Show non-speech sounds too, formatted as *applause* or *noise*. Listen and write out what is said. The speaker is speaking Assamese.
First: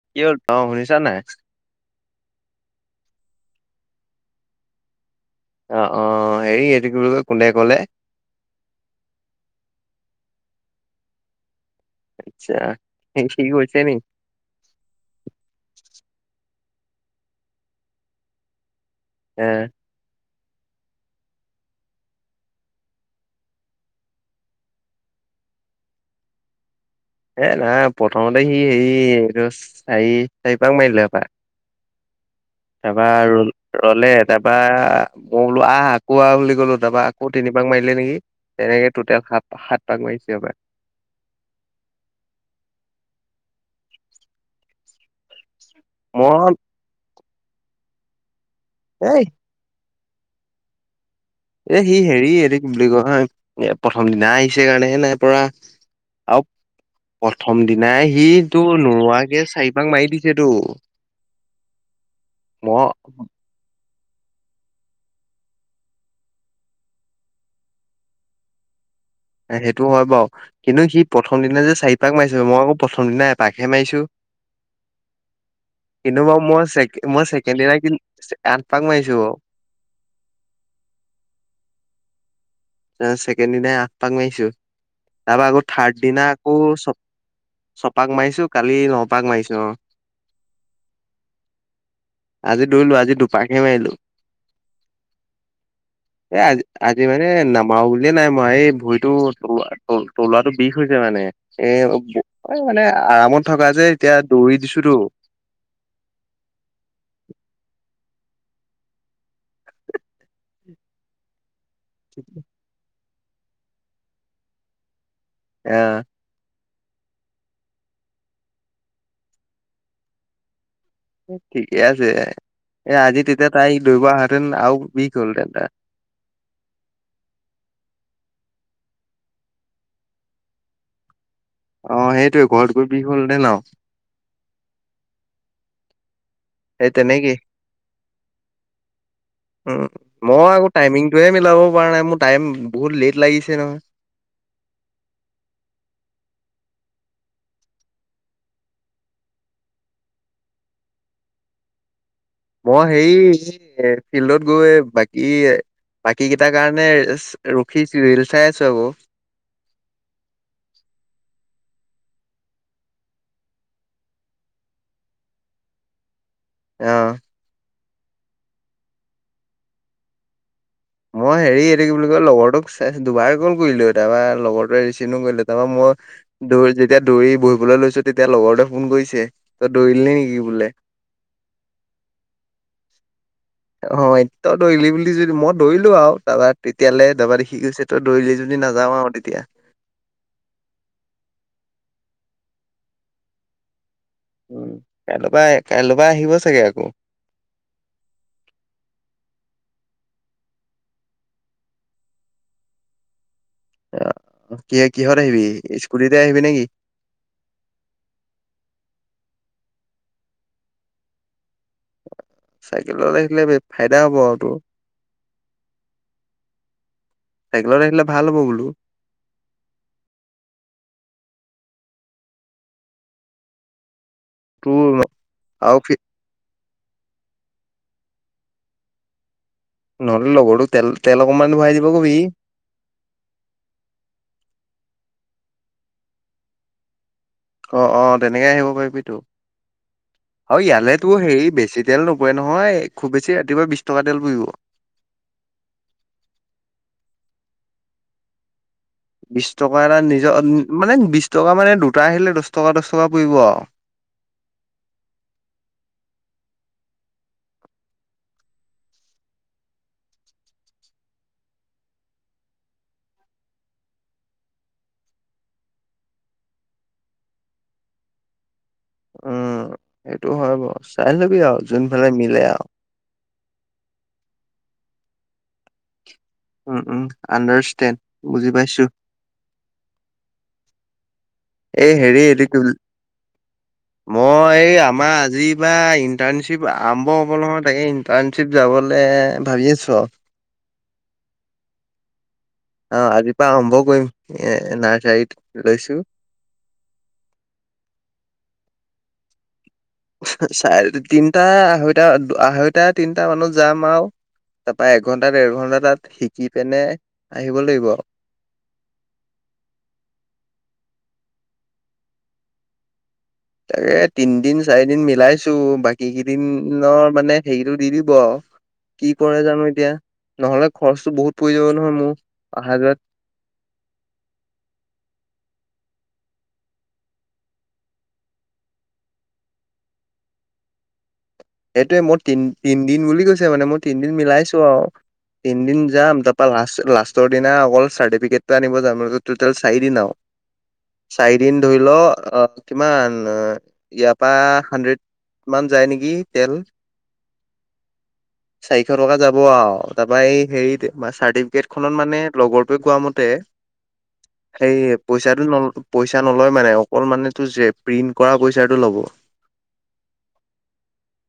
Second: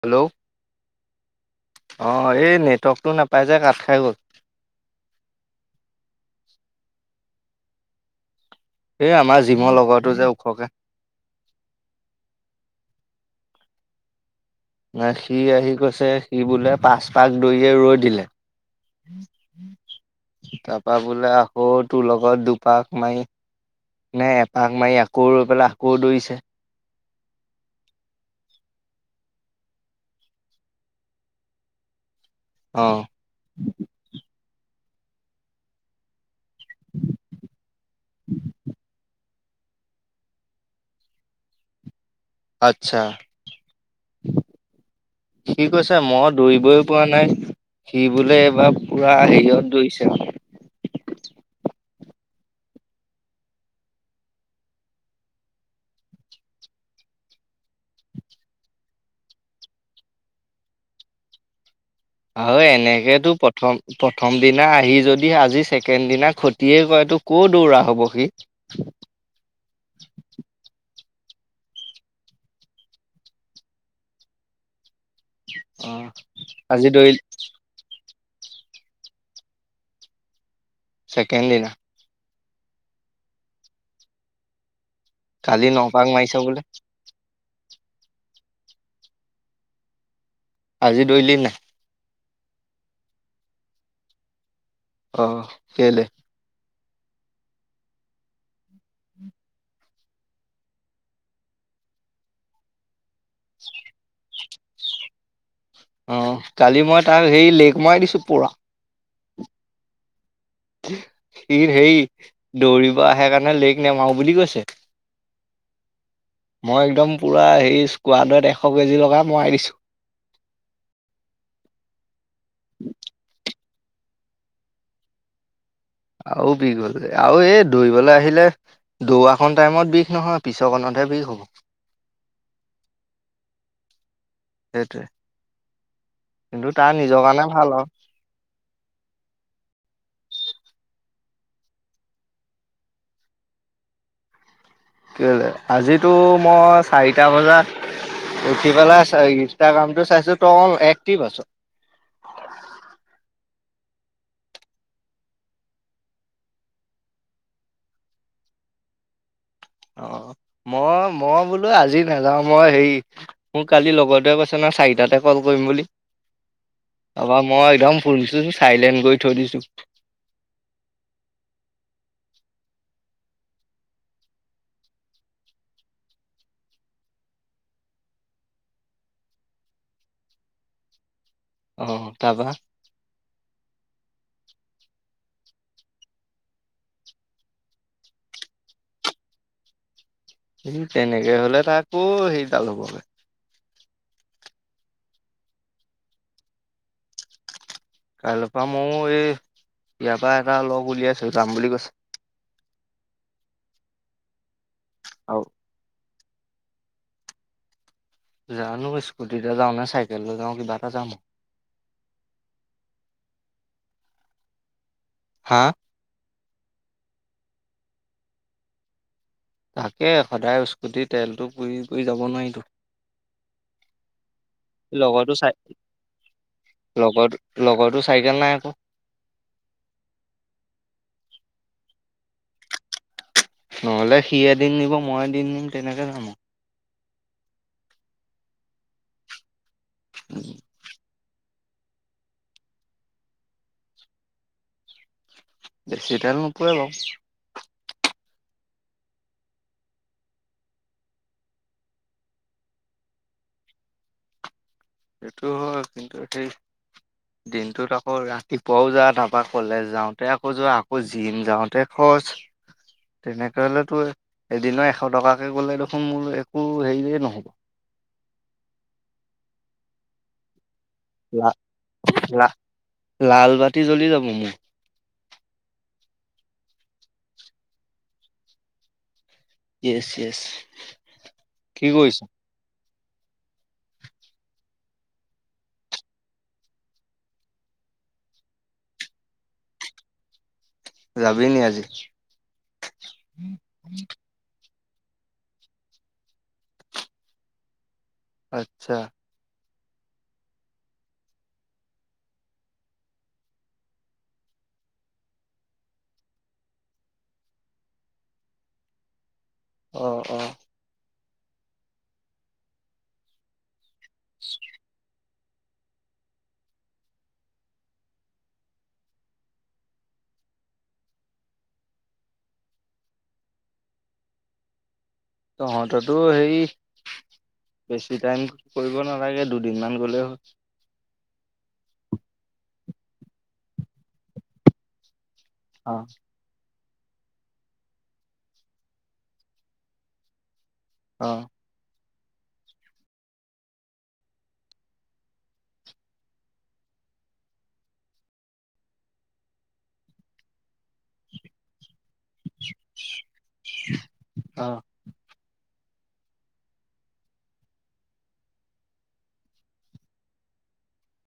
হেল্ল' কি হ'ল অ শুনিছা নাই অ এই নেটৱৰ্কটো নাপাই যে কাট তাই গ'ল। অহ হেৰি এইটো কি বুলি কৈ কোনে কলে? এই আমাৰ জিমৰ লগতো যে ওখকে। আচছা। *unintelligible* গৈছে নি? ন সি আহি কৈছে সি বোলে পাচ পাক দৰিয়ে ৰৈ দিলে। এ তাৰাপা বোলে আকৌ তোৰ লগত দুপাহ মাৰি নে এপাক মাৰি আকৌ ৰৈ পেলাই আকৌ দৌৰিছে। এ না প্ৰথমতে সি হেৰি এইটো চাৰি চাৰিপাক মাৰিলে হপা। অ তাৰপা ৰ ৰলে তাৰপা। লো আহ আকৌ আহ বুলি ক'লো। তাৰাপা আকৌ তিনি পাক মাৰিলে নেকি তেনেকে টোটেল সাত সাত পাক মাৰিছে এবাৰ। আচ্ছা। সি কৈছে মই দৌৰিবই পৰা নাই সি বোলে এইবাৰ পুৰা এই হেৰিত দৌৰিছে। *unintelligible* এ সি হেৰি এইটো কি বুলি কয় এ প্ৰথম দিনা আহিছে কাৰণে নাই পৰা। আৰু প্ৰথম দিনা সি তো নোৰোৱাকে চাৰিপাক মাৰি দিছে তো। অ এনেকেতো প্ৰথম। প্ৰথম দিনা আহি যদি আজি ছেকেণ্ড দিনা খতিয়ে কৰেটো কৌ দৌৰা হ'ব সি। সেইটো হয় বাৰু। কিন্তু সি প্ৰথম দিনা যে চাৰিপাক মাৰিছে, মই আকৌ প্ৰথম দিনা এপাকহে মাৰিছো। অ কিন্তু বাৰু আজি মই দৌৰিল মইছেকেণ্ড দিনা। এ আঠপাক মাইছো চেকেণ্ড দিনা। ছেকেণ্ড দিনাই আঠ পাক মাৰিছো। তাৰপা আকৌ কালি ন থাৰ্ড পাক দিনা মাৰিছে আকৌ বোলে চব ছপাক মাৰিছো, কালি নপাক মাৰিছো অহ। আজি দৰিলি নাই। আজি দইলো, আজি দুপাকাকে মাৰিলো। অহ, কেলে? এ আজি আজি মানে নাম। মা বুলিয়ে নাই মাৰা। এই ভৰিতো ত-তলুৱটো বিষ হৈছে মানে এ মানে আৰামত থকা যে এতিয়া দৌৰি দিছোতো। *inaudible* পৰা। সি সেৰী দৌৰিব আহে কাৰণে লেক নমাও বুলি কৈছে। অহ মই একদম পুৰা হেই স্কোৱাডত এশ কেজি লগা মৰাই দিছোঁ। ঠিকে আছে এ আজি তেতিয়া তাই দৌৰিব আহেতেন আৰু বিষ হ'ল তেন্তে তাৰ আৰু বিষ হ'ল আৰু এই দৌৰিবলৈ আহিলে দৌৰাখন টাইমত বিষ নহয়, পিছৰ কনত হেভি হ'ব। অ সেইটোৱে ঘৰত গৈ বিষ হ'ল দে ন। সেইটোৱে কিন্তু সেই তাৰ নিজৰ তেনেকেই কাৰণে ভাল আৰু। উ মই আকৌ টাইমিংটোহে মিলাব পৰা নাই মোৰ টাইম বহুত লেট লাগিছে নহয়। কেলে? আজিতো মই চাৰিটা বজাত উঠি পেলাই ইনষ্টাগ্ৰামতটো চাইছো ত আকো একটিভ আছ। মই হেৰী এ ফিল্ডত গৈ বাকী এ বাকী কেইটাৰ কাৰণে ৰখিছো ৰিল চাই আছো আকৌ। অ মই মই বোলোঁ আজি নাযাওঁ মই হেৰি মোৰ কালি লগৰটোৱে কৈছে ন। চাৰিটাতে কল কৰিম বুলি। অ তাপা মই একদম ফুলিছোঁ চাইলেণ্ট কৰি থৈ দিছোঁ। মই হেৰি এইটো কি বুলি কয় লগৰটোক দুবাৰে কল কৰিলো তাৰ লগৰটোৱা ৰিচিভ কৰিলো তাৰপা মই দৌৰি যেতিয়া দৌৰি বহিবলৈ লৈছোঁ। তেতিয়া লগৰতে ফোন কৰিছে তই দৌৰিল নেকি বোলে? অহ তাৰপা। অ' তই দৌৰিলি বুলি যদি মই দৌৰিলো আৰু তাৰপা তেতিয়াহাললে দবাৰ দে সি গৈছে তই দৌৰিলি যদি সি নাযাওঁ আৰু তেতিয়া। সি তেনেকে হ'লে তা কৌ সেইডাল হ'বগে। উম কাইলপা কাইলপা আহিব চাগে আকৌ। কাইলৈৰ পৰা ময়ো এই ইয়াৰ পৰা এটা লগ উলিয়াইছোঁ যাম বুলি কৈছে। আহ কিহ-কিহত আহিবি, আৰু স্কুটিতে আহিবি নেকি? জানো স্কুটিতে যাওঁ নে চাইকেললৈ যাওঁ কিবা এটা যাম আউ। চাইকেলত আহিলে ফাইদা হব আৰু তোৰ। হা চাইকেলত আহিলে ভাল হ'ব বোলো। তাকে সদায় ইচকুটি তেলটো পুৰি কৰি যাব নোৱাৰিতো। তোৰ লগৰতো চাই। আৰু কি- লগৰ লগৰো চাইকেল নাই আকৌ। নহ'লে লগৰটো তেল তেল অকমান ভৰাই দিব কবি। নহ'লে সি এদিন নিব মই এদিন নিম তেনেকে যাম- অহ-অহ তেনেকে আহিব পাৰিবি তো। আৰু ইয়াল তো হেৰি বেছি ডিজেল নোপৰে নহয় খুব বেছি ৰাতিপুৱা বিশ টকা তেল পুৰিব। বেছি তেল নোপোৱৰে বাৰু। বিশ টকা এটা নিজৰ মানে বিশ টকা মানে দুটা আহিলে দহ টকা দহ টকা পৰিব আৰু। সেইটো হয়, কিন্তু হেৰী দিনটোত আকৌ ৰাতিপুৱাও যা, তাৰপা কলেজ যাওঁতে আকৌ যোৱা, আকৌ জিম যাওঁতে তেনেকে হলে টো এদিন এশ টকাকে গলে দেখোন মোৰ একো হেৰিয়ে নহব। উম সেইটো হয় বাৰ চাই ল'বি লা আৰু যোনফালে মিলে লা আৰু। লাল বাতিী জ্বলি যাব মোৰ। উম উম আণ্ডাৰ ইচতেন বুজি পাইছোঁ। য়ছ য়ছ, কি এই কৰিছ? হেৰি এইটো কি বুলি মই এই আমাৰ আজি বা ইণ্টাৰ্ণশ্বিপ আৰম্ভ হ'ব নহয় তাকে ইণ্টাৰ্ণশ্বিপ যাব। অকলে ভাবি আছোঁ আৰু। যাবি নি আজি? অহ আজি পৰা আৰম্ভ কৰিম। এ ন জাইত লৈছো। আচ্ছা। চাৰে তিনটা আঢ়ৈটা আঢ়ৈটা তিনটা মানত যাম আৰু। তাৰপা এঘন্টা ডৰ ঘন্টা তাত শিকি পিনে আহিব লাগিব আউ। আহ, আহ। তাকে তিনদিন চাৰিদিন মিলাই। চো বাকী কেইদিনৰ মানে হেৰিতটো দি দিব আও- কি কৰে জানো এতিয়া? নহ'লে খৰচটো বহুত পৰি যাব নহয় মোৰ অহা যোৱাত। অন্তটো হেৰী বেছি টাইম কৰিব নালাগে দুদিনমান গ'লে হ'ল। এইটোৱে মই তিন তিনদিন বুলি কৈছে মানে মই তিনদিন মিলাইছো আৰু। তিনিদিন অ যাম তাৰপা লাষ্ট-লাষ্ট লাষ্টৰ দিনা অকল চাৰ্টিফিকেট আনিব যাম টোটেল চাৰিদিন আৰু। অ চাৰিদিন ধৰি ল। অহ, কিমান ইয়াৰ পৰা হানড্ৰেড মান যায় নেকি? তেল চাৰিশ টকা যাব আৰু তাৰপা এই হেৰি চাৰ্টিফিকেট খন মানে লগৰটোৱে কোৱা মতে অ সেই পইচাটো নল পইচা নলয় মানে অকলমানটো যে প্ৰিন্ট কৰা পইচাটো ল'ব। *inaudible*